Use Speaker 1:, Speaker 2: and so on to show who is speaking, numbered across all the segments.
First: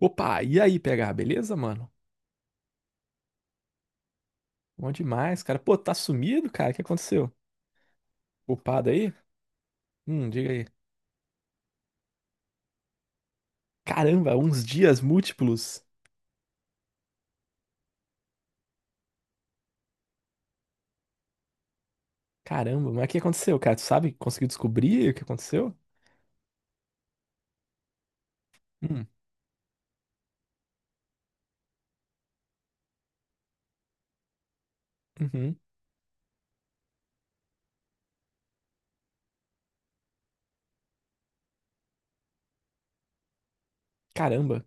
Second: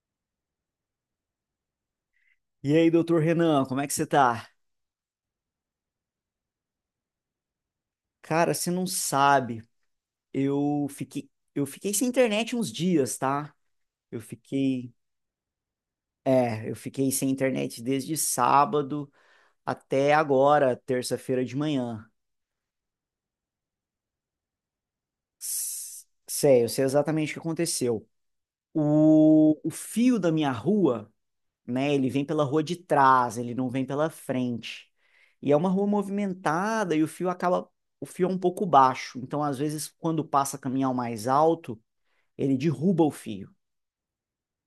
Speaker 1: Opa, e aí, PH, beleza, mano?
Speaker 2: E aí, doutor Renan, como é que você tá?
Speaker 1: Bom demais, cara. Pô, tá sumido, cara? O que aconteceu?
Speaker 2: Cara, você não
Speaker 1: Upado aí?
Speaker 2: sabe,
Speaker 1: Diga aí.
Speaker 2: eu fiquei, eu fiquei sem internet uns dias, tá? Eu
Speaker 1: Caramba, uns
Speaker 2: fiquei,
Speaker 1: dias múltiplos.
Speaker 2: eu fiquei sem internet desde sábado até agora, terça-feira de manhã.
Speaker 1: Caramba, mas o que aconteceu, cara? Tu sabe? Conseguiu descobrir o que aconteceu?
Speaker 2: Sei, eu sei exatamente o que aconteceu.
Speaker 1: Hum,
Speaker 2: O fio da minha rua, né, ele vem pela rua de trás, ele não vem pela frente. E é
Speaker 1: uhum.
Speaker 2: uma rua movimentada e o fio acaba, o fio é um pouco baixo, então às vezes quando passa caminhão mais alto, ele derruba o fio.
Speaker 1: Caramba.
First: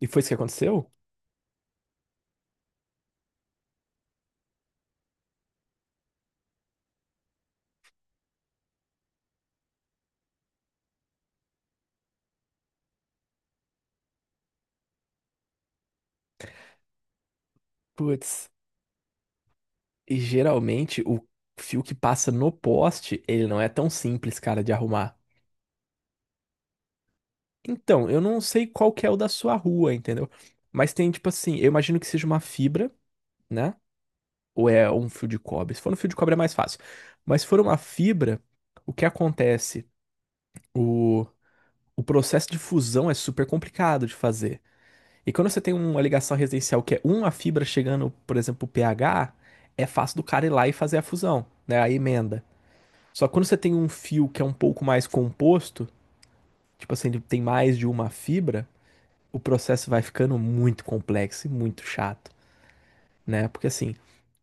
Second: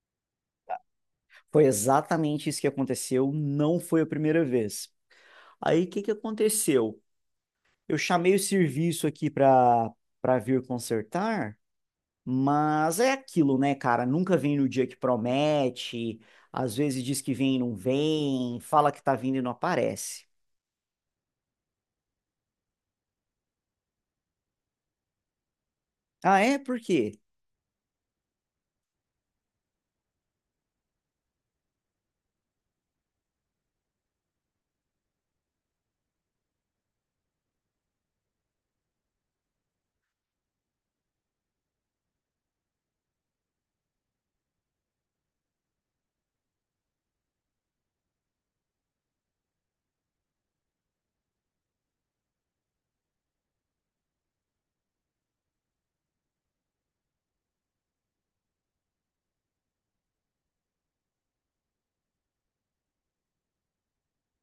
Speaker 1: E foi isso que aconteceu?
Speaker 2: Foi exatamente isso que aconteceu, não foi a primeira vez. Aí o que que aconteceu? Eu chamei o serviço aqui para vir consertar, mas é aquilo, né, cara? Nunca vem no dia que promete, às vezes diz que vem e não
Speaker 1: Putz,
Speaker 2: vem, fala que tá vindo e não
Speaker 1: e
Speaker 2: aparece.
Speaker 1: geralmente o fio que passa no poste, ele não é tão simples, cara, de arrumar.
Speaker 2: Ah, é? Por quê?
Speaker 1: Então, eu não sei qual que é o da sua rua, entendeu? Mas tem, tipo assim, eu imagino que seja uma fibra, né? Ou é um fio de cobre. Se for um fio de cobre é mais fácil. Mas se for uma fibra, o que acontece? O, o processo de fusão é super complicado de fazer. E quando você tem uma ligação residencial que é uma fibra chegando, por exemplo, pH, é fácil do cara ir lá e fazer a fusão, né? A emenda. Só que quando você tem um fio que é um pouco mais composto, tipo assim, ele tem mais de uma fibra, o processo vai ficando muito complexo e muito chato, né? Porque assim,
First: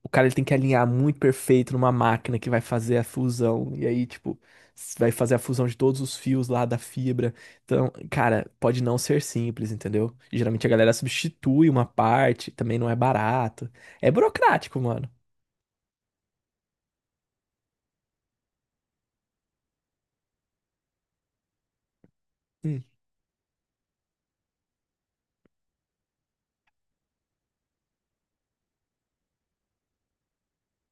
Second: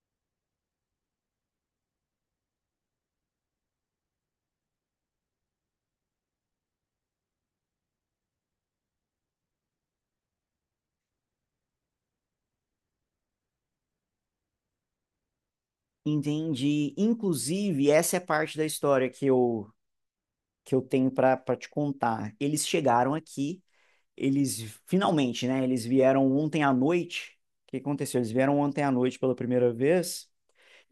Speaker 1: o cara ele tem que alinhar muito perfeito numa máquina que vai fazer a fusão. E aí, tipo, vai fazer a fusão de todos os fios lá da fibra. Então, cara, pode não ser simples, entendeu? E geralmente a galera substitui uma parte, também não é barato. É burocrático, mano.
Speaker 2: Entendi. Inclusive, essa é a parte da história que que eu tenho para te contar. Eles
Speaker 1: Hum,
Speaker 2: chegaram aqui, eles finalmente, né? Eles vieram ontem à noite. O que aconteceu? Eles vieram ontem à noite pela primeira vez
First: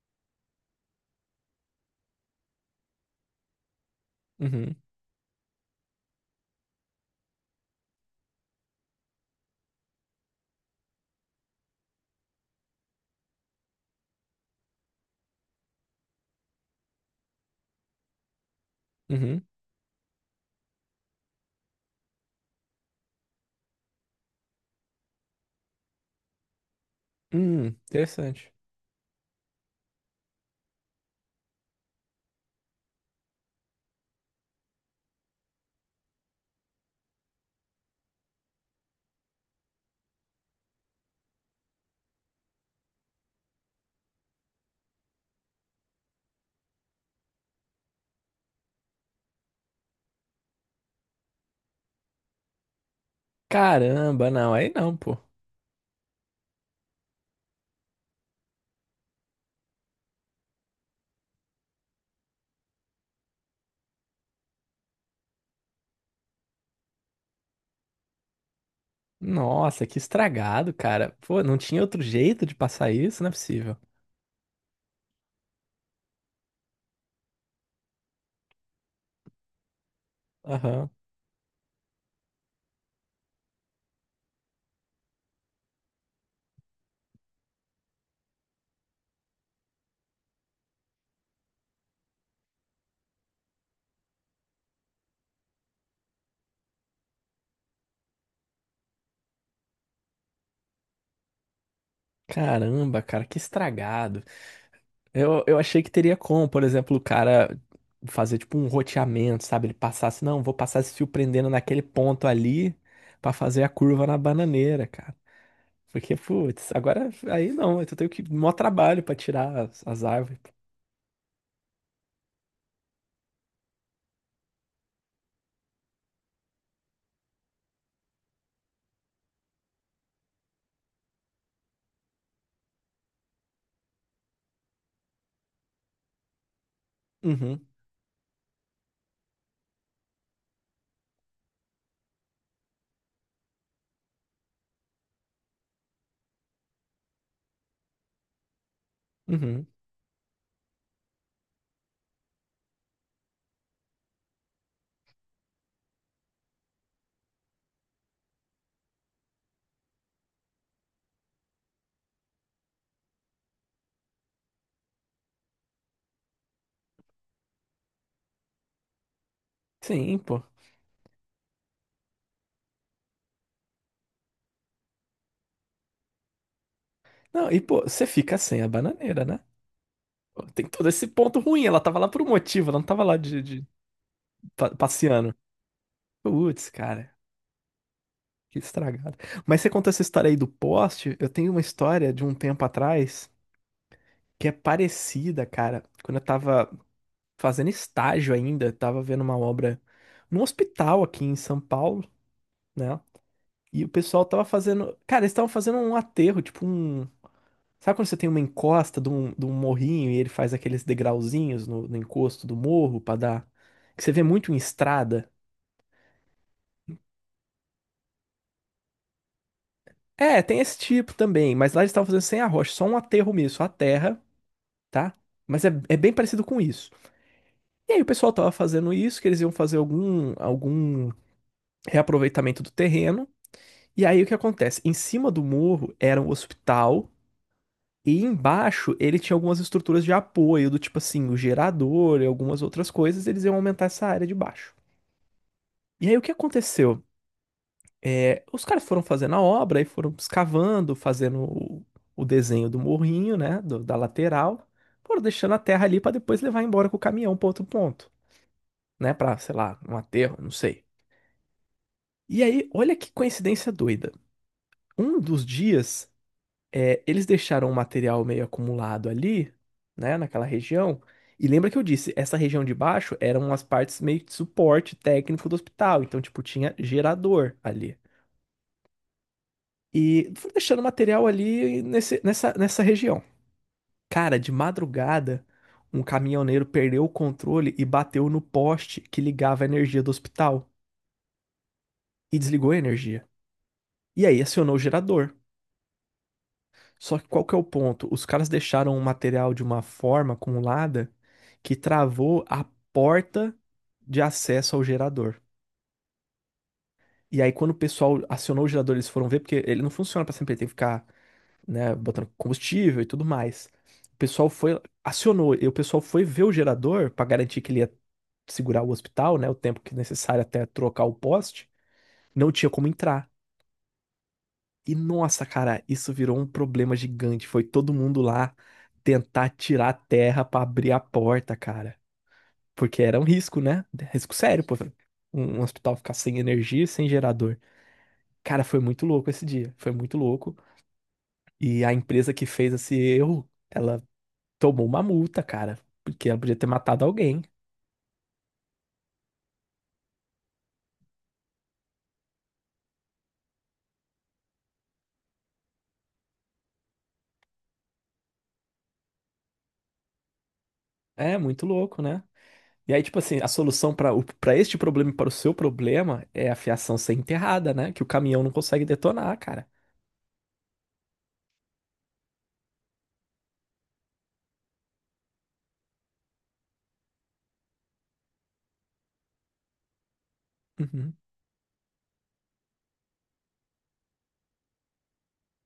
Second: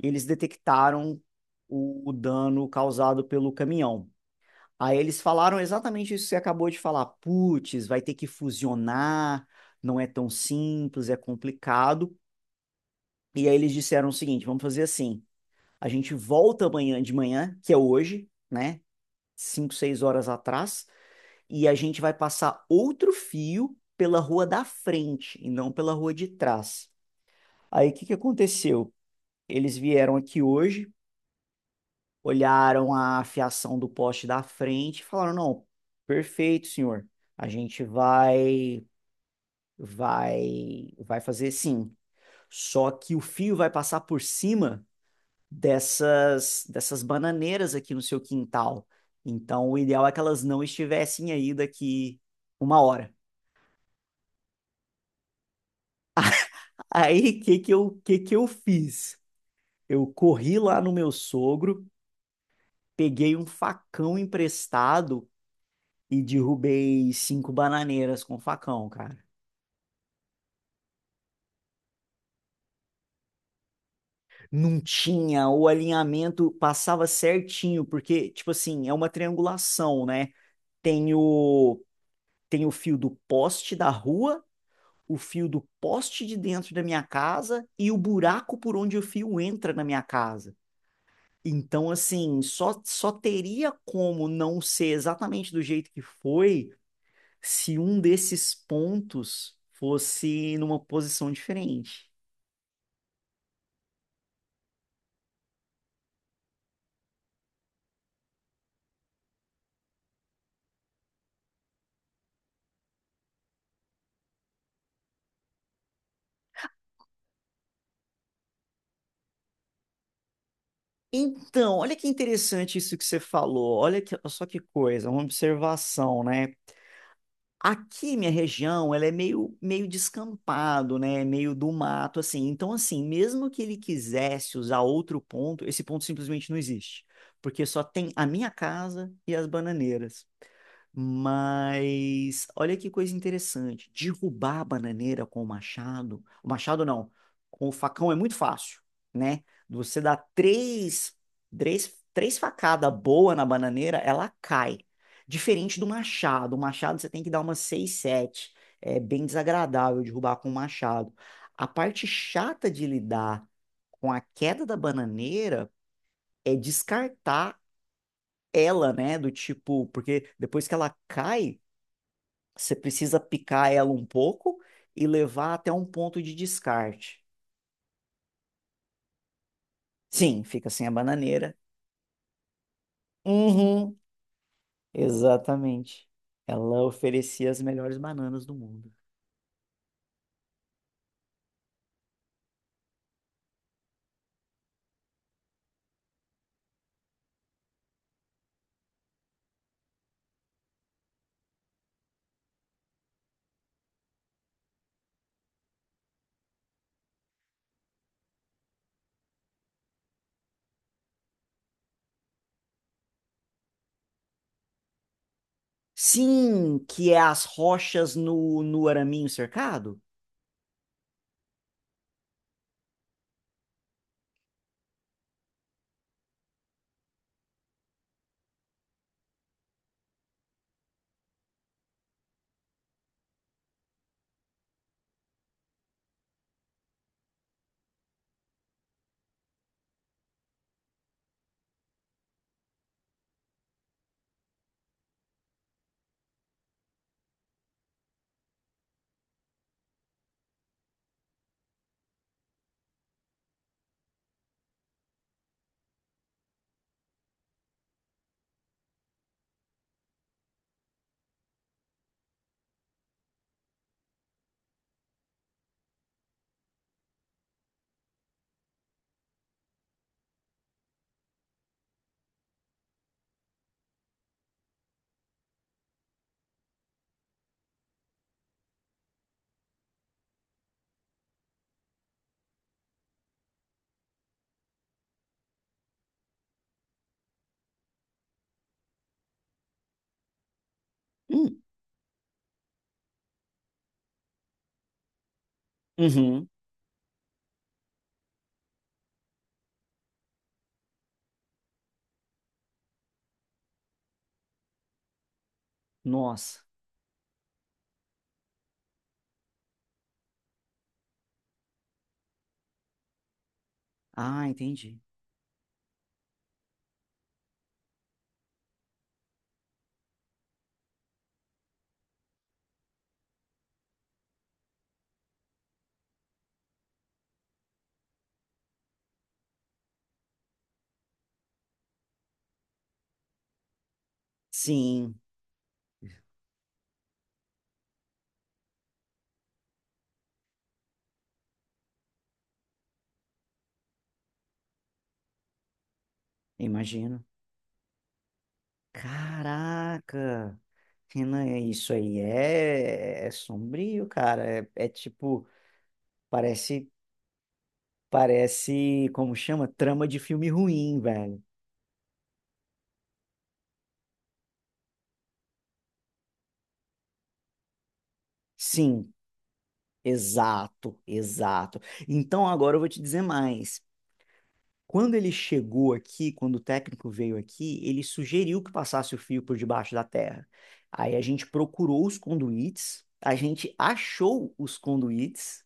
Speaker 2: e eles detectaram o dano causado pelo caminhão.
Speaker 1: uhum,
Speaker 2: Aí eles falaram exatamente isso que você acabou de falar. Putz, vai ter que fusionar, não é tão simples, é complicado. E aí eles disseram o seguinte: vamos fazer assim. A gente volta amanhã de manhã, que é hoje, né?
Speaker 1: uhum,
Speaker 2: 5, 6 horas atrás, e a gente vai passar outro fio pela rua da frente e não pela rua de trás. Aí o que que
Speaker 1: interessante.
Speaker 2: aconteceu? Eles vieram aqui hoje, olharam a fiação do poste da frente e falaram: "Não, perfeito, senhor. A gente vai vai fazer sim. Só que o fio vai passar por cima dessas bananeiras aqui no seu quintal. Então o ideal é que elas não estivessem aí daqui uma hora."
Speaker 1: Caramba, não, aí não, pô.
Speaker 2: Aí, o que que eu fiz? Eu corri lá no meu sogro, peguei um facão emprestado e derrubei cinco bananeiras com o facão, cara.
Speaker 1: Nossa, que estragado, cara. Pô, não tinha outro jeito de passar isso? Não é possível.
Speaker 2: Não tinha, o alinhamento passava certinho, porque, tipo assim, é uma triangulação, né?
Speaker 1: Aham.
Speaker 2: Tem o, Tem o fio do poste da rua, o fio do poste de dentro da minha casa e o buraco por onde o fio entra na minha casa. Então, assim, só teria como não ser exatamente do jeito que foi se um desses pontos fosse numa posição diferente.
Speaker 1: Caramba, cara, que estragado. Eu achei que teria como, por exemplo, o cara fazer tipo um roteamento, sabe? Ele passasse, não, vou passar esse fio prendendo naquele ponto ali pra fazer a curva na bananeira, cara. Porque, putz, agora aí não, eu tenho que mó trabalho pra tirar as árvores.
Speaker 2: Então, olha que interessante isso que você falou. Só que coisa, uma observação, né? Aqui, minha região, ela é meio descampado, né? Meio do mato, assim. Então, assim, mesmo que ele quisesse usar outro ponto, esse ponto simplesmente não existe.
Speaker 1: Uhum,
Speaker 2: Porque só tem a minha casa e as bananeiras. Mas olha que coisa interessante. Derrubar a bananeira com o machado. O machado não. Com o facão é muito fácil, né?
Speaker 1: uhum.
Speaker 2: Você dá três facadas boa na bananeira, ela cai. Diferente do machado. O machado você tem que dar umas seis, sete. É bem desagradável derrubar com o machado. A parte chata de lidar com a queda da bananeira é descartar ela, né? Do tipo,
Speaker 1: Sim,
Speaker 2: porque
Speaker 1: pô.
Speaker 2: depois que ela cai. Você precisa picar ela um pouco e levar até um ponto de descarte.
Speaker 1: Não, e pô, você fica sem a bananeira, né? Pô,
Speaker 2: Sim,
Speaker 1: tem
Speaker 2: fica sem
Speaker 1: todo
Speaker 2: a
Speaker 1: esse ponto
Speaker 2: bananeira.
Speaker 1: ruim, ela tava lá por um motivo, ela não tava lá
Speaker 2: Uhum,
Speaker 1: passeando.
Speaker 2: exatamente.
Speaker 1: Putz,
Speaker 2: Ela
Speaker 1: cara,
Speaker 2: oferecia as melhores bananas do
Speaker 1: que
Speaker 2: mundo.
Speaker 1: estragado. Mas você conta essa história aí do poste, eu tenho uma história de um tempo atrás que é parecida, cara. Quando eu tava fazendo estágio ainda, eu tava vendo uma obra num hospital aqui em São Paulo, né? E o pessoal tava fazendo. Cara, eles estavam fazendo um aterro, tipo um. Sabe quando você tem uma encosta de um morrinho e ele faz aqueles degrauzinhos no encosto do morro pra dar. Que você vê muito em estrada?
Speaker 2: Sim, que é as rochas no araminho cercado?
Speaker 1: É, tem esse tipo também, mas lá eles estavam fazendo sem arrocha, só um aterro mesmo, só a terra. Tá? Mas é, é bem parecido com isso. E aí o pessoal tava fazendo isso, que eles iam fazer algum reaproveitamento do terreno. E aí o que acontece? Em cima do morro era um hospital e embaixo ele tinha algumas estruturas de apoio, do tipo assim, o gerador e algumas outras coisas, eles iam aumentar essa área de baixo. E aí o que aconteceu? É, os caras foram fazendo a obra e foram escavando, fazendo o desenho do morrinho, né, da lateral, foram deixando a terra ali para depois levar embora com o caminhão para outro ponto. Né, pra, sei lá, um aterro, não sei. E aí, olha que coincidência doida. Um dos dias, é, eles deixaram o material meio acumulado ali, né, naquela região. E lembra que eu disse, essa região de baixo eram as partes meio de suporte técnico do hospital. Então, tipo, tinha gerador ali. E fui deixando material ali nessa região. Cara, de madrugada, um caminhoneiro perdeu o controle e bateu no poste que ligava a energia do hospital.
Speaker 2: Hum,
Speaker 1: E desligou a energia. E aí acionou o gerador.
Speaker 2: Uhum.
Speaker 1: Só que qual que é o ponto? Os caras deixaram o material de uma forma acumulada que travou a porta de acesso ao gerador.
Speaker 2: Nossa.
Speaker 1: E aí, quando o pessoal acionou o gerador, eles foram ver, porque ele não funciona para sempre, ele tem que ficar, né, botando combustível e tudo mais. O
Speaker 2: Ah,
Speaker 1: pessoal foi,
Speaker 2: entendi.
Speaker 1: acionou, e o pessoal foi ver o gerador para garantir que ele ia segurar o hospital, né, o tempo que necessário até trocar o poste. Não tinha como entrar. E nossa, cara, isso virou um problema gigante. Foi todo mundo lá tentar tirar a terra pra abrir a porta, cara. Porque era um risco, né? Risco sério, pô.
Speaker 2: Sim,
Speaker 1: Um hospital ficar sem energia, e sem gerador. Cara, foi muito louco esse dia. Foi muito louco. E a empresa que fez esse erro, ela tomou uma multa, cara. Porque ela podia ter matado
Speaker 2: imagino.
Speaker 1: alguém.
Speaker 2: Caraca. Renan, é isso aí é sombrio, cara. É tipo, parece Parece, como chama? Trama de filme ruim,
Speaker 1: É
Speaker 2: velho.
Speaker 1: muito louco, né? E aí, tipo assim, a solução para este problema e para o seu problema é a fiação ser enterrada, né? Que o caminhão não consegue
Speaker 2: Sim,
Speaker 1: detonar, cara.
Speaker 2: exato, exato. Então agora eu vou te dizer mais. Quando ele chegou aqui, quando o técnico veio aqui, ele sugeriu que passasse o fio por debaixo da terra.
Speaker 1: Uhum.
Speaker 2: Aí a gente procurou os conduítes, a gente achou os conduítes,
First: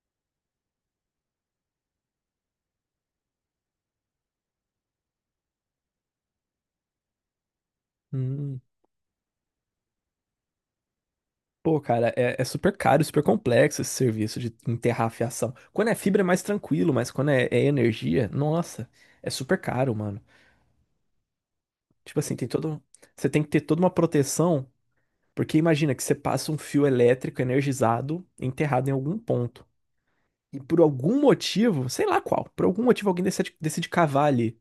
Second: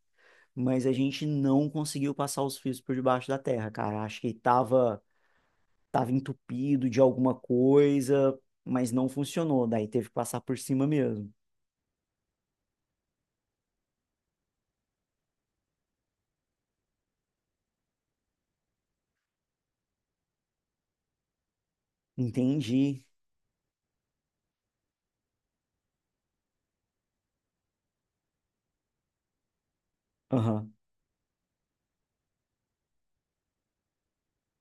Speaker 2: mas a gente não conseguiu passar os fios por debaixo da terra, cara. Acho que tava entupido de alguma coisa,
Speaker 1: Hum,
Speaker 2: mas não funcionou. Daí teve que passar por cima mesmo.
Speaker 1: pô, cara, é, é super caro, super complexo esse serviço de enterrar a fiação. Quando é fibra é mais tranquilo, mas quando é, é energia, nossa, é super caro, mano. Tipo assim, tem todo.
Speaker 2: Entendi.
Speaker 1: Você tem que ter toda uma proteção, porque imagina que você passa um fio elétrico energizado enterrado em algum ponto. E
Speaker 2: Aham.
Speaker 1: por algum motivo, sei lá qual, por algum motivo alguém decide cavar ali.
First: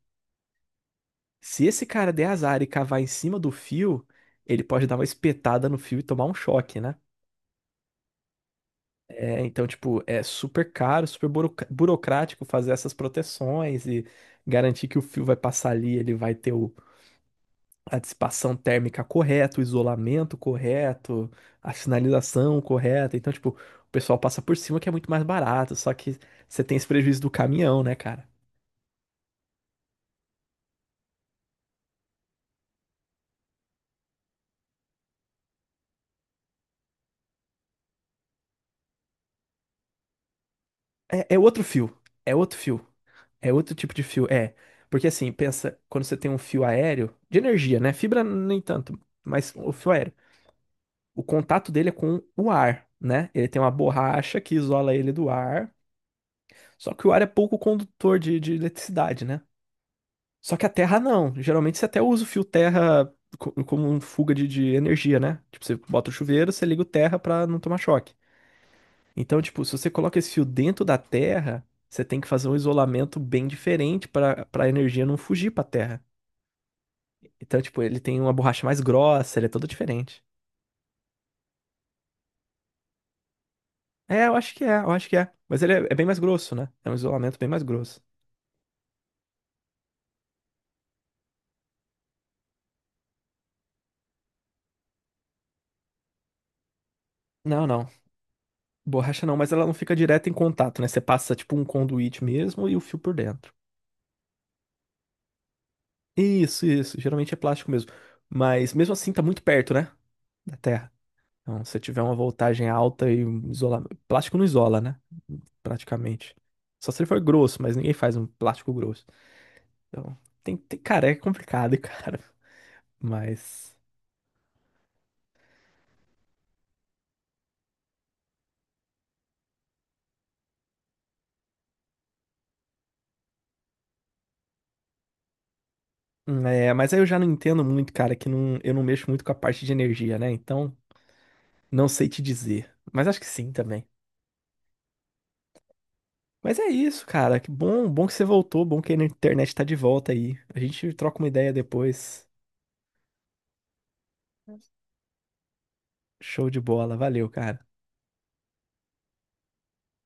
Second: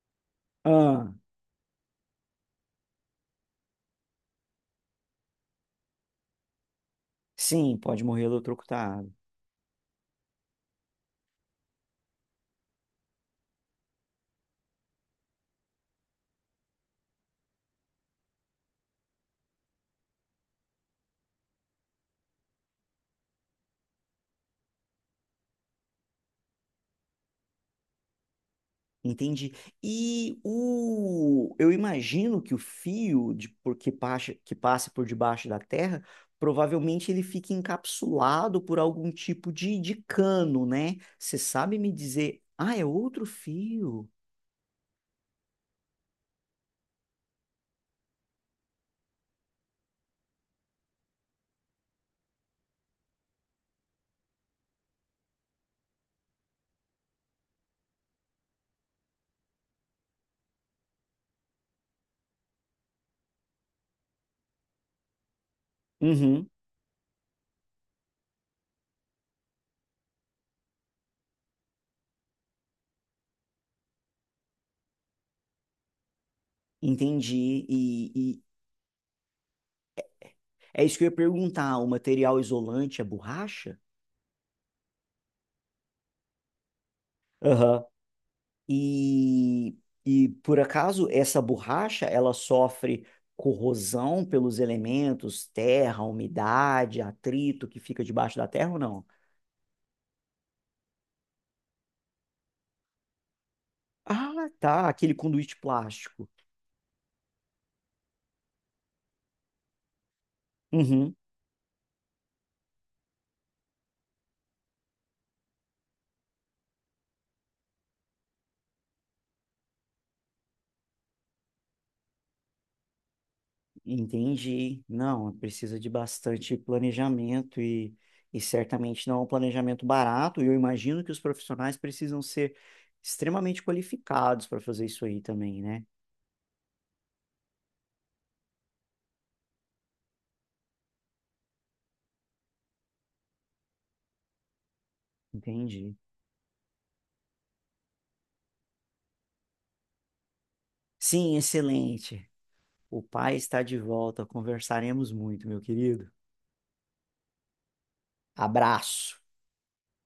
Speaker 2: Ah,
Speaker 1: Se esse cara der azar e cavar em cima do fio, ele pode dar uma espetada no fio e tomar um choque, né?
Speaker 2: sim, pode morrer eletrocutado.
Speaker 1: É, então, tipo, é super caro, super burocrático fazer essas proteções e garantir que o fio vai passar ali, ele vai ter a dissipação térmica correta, o isolamento correto, a sinalização correta. Então, tipo, o pessoal passa por cima que é muito mais barato, só que você tem esse prejuízo do caminhão, né, cara?
Speaker 2: Entendi. Eu imagino que o fio de, por- que passa por debaixo da terra, provavelmente ele fica encapsulado por algum tipo de cano, né?
Speaker 1: É,
Speaker 2: Você sabe me
Speaker 1: é
Speaker 2: dizer,
Speaker 1: outro
Speaker 2: ah, é
Speaker 1: fio,
Speaker 2: outro
Speaker 1: é outro tipo de
Speaker 2: fio?
Speaker 1: fio, é. Porque assim, pensa, quando você tem um fio aéreo, de energia, né? Fibra nem tanto, mas o fio aéreo. O contato dele é com o ar, né? Ele tem uma borracha que isola ele do ar. Só que o ar é pouco condutor de eletricidade, né? Só que a terra não. Geralmente você até usa o fio terra como um fuga de energia, né? Tipo, você bota o
Speaker 2: Uhum,
Speaker 1: chuveiro, você liga o terra pra não tomar choque. Então, tipo, se você coloca esse fio dentro da terra, você tem que fazer um isolamento bem diferente pra para a energia não fugir pra terra. Então,
Speaker 2: entendi.
Speaker 1: tipo, ele
Speaker 2: E,
Speaker 1: tem uma
Speaker 2: e
Speaker 1: borracha mais grossa, ele é todo diferente.
Speaker 2: é isso que eu ia perguntar, o material isolante é borracha?
Speaker 1: É, eu acho que é. Mas ele é, é bem mais grosso, né? É um isolamento bem mais grosso.
Speaker 2: E, e por acaso essa borracha ela sofre corrosão pelos elementos, terra, umidade,
Speaker 1: Não,
Speaker 2: atrito que
Speaker 1: não.
Speaker 2: fica debaixo da terra ou não?
Speaker 1: Borracha não, mas ela não fica direto em contato, né? Você passa tipo um conduíte mesmo e o fio por dentro.
Speaker 2: Ah, tá, aquele conduíte plástico.
Speaker 1: Isso, isso. Geralmente é plástico mesmo. Mas mesmo assim tá muito perto, né? Da Terra.
Speaker 2: Uhum,
Speaker 1: Então, se tiver uma voltagem alta e um isolamento. Plástico não isola, né? Praticamente. Só se ele for grosso, mas ninguém faz um plástico grosso. Então, tem... cara, é complicado, cara. Mas.
Speaker 2: entendi. Não, precisa de bastante planejamento e certamente não é um planejamento barato. E eu imagino que os profissionais precisam ser extremamente qualificados para fazer isso aí também, né?
Speaker 1: É, mas aí eu já não entendo muito, cara, que não, eu não mexo muito com a parte de energia, né? Então, não sei te dizer. Mas acho que sim também.
Speaker 2: Entendi.
Speaker 1: Mas é isso, cara. Que bom, bom que você voltou, bom que a internet tá de volta aí. A gente troca uma
Speaker 2: Sim,
Speaker 1: ideia depois.
Speaker 2: excelente. O pai está de volta. Conversaremos muito, meu querido.
Speaker 1: Show de bola. Valeu, cara.
Speaker 2: Abraço.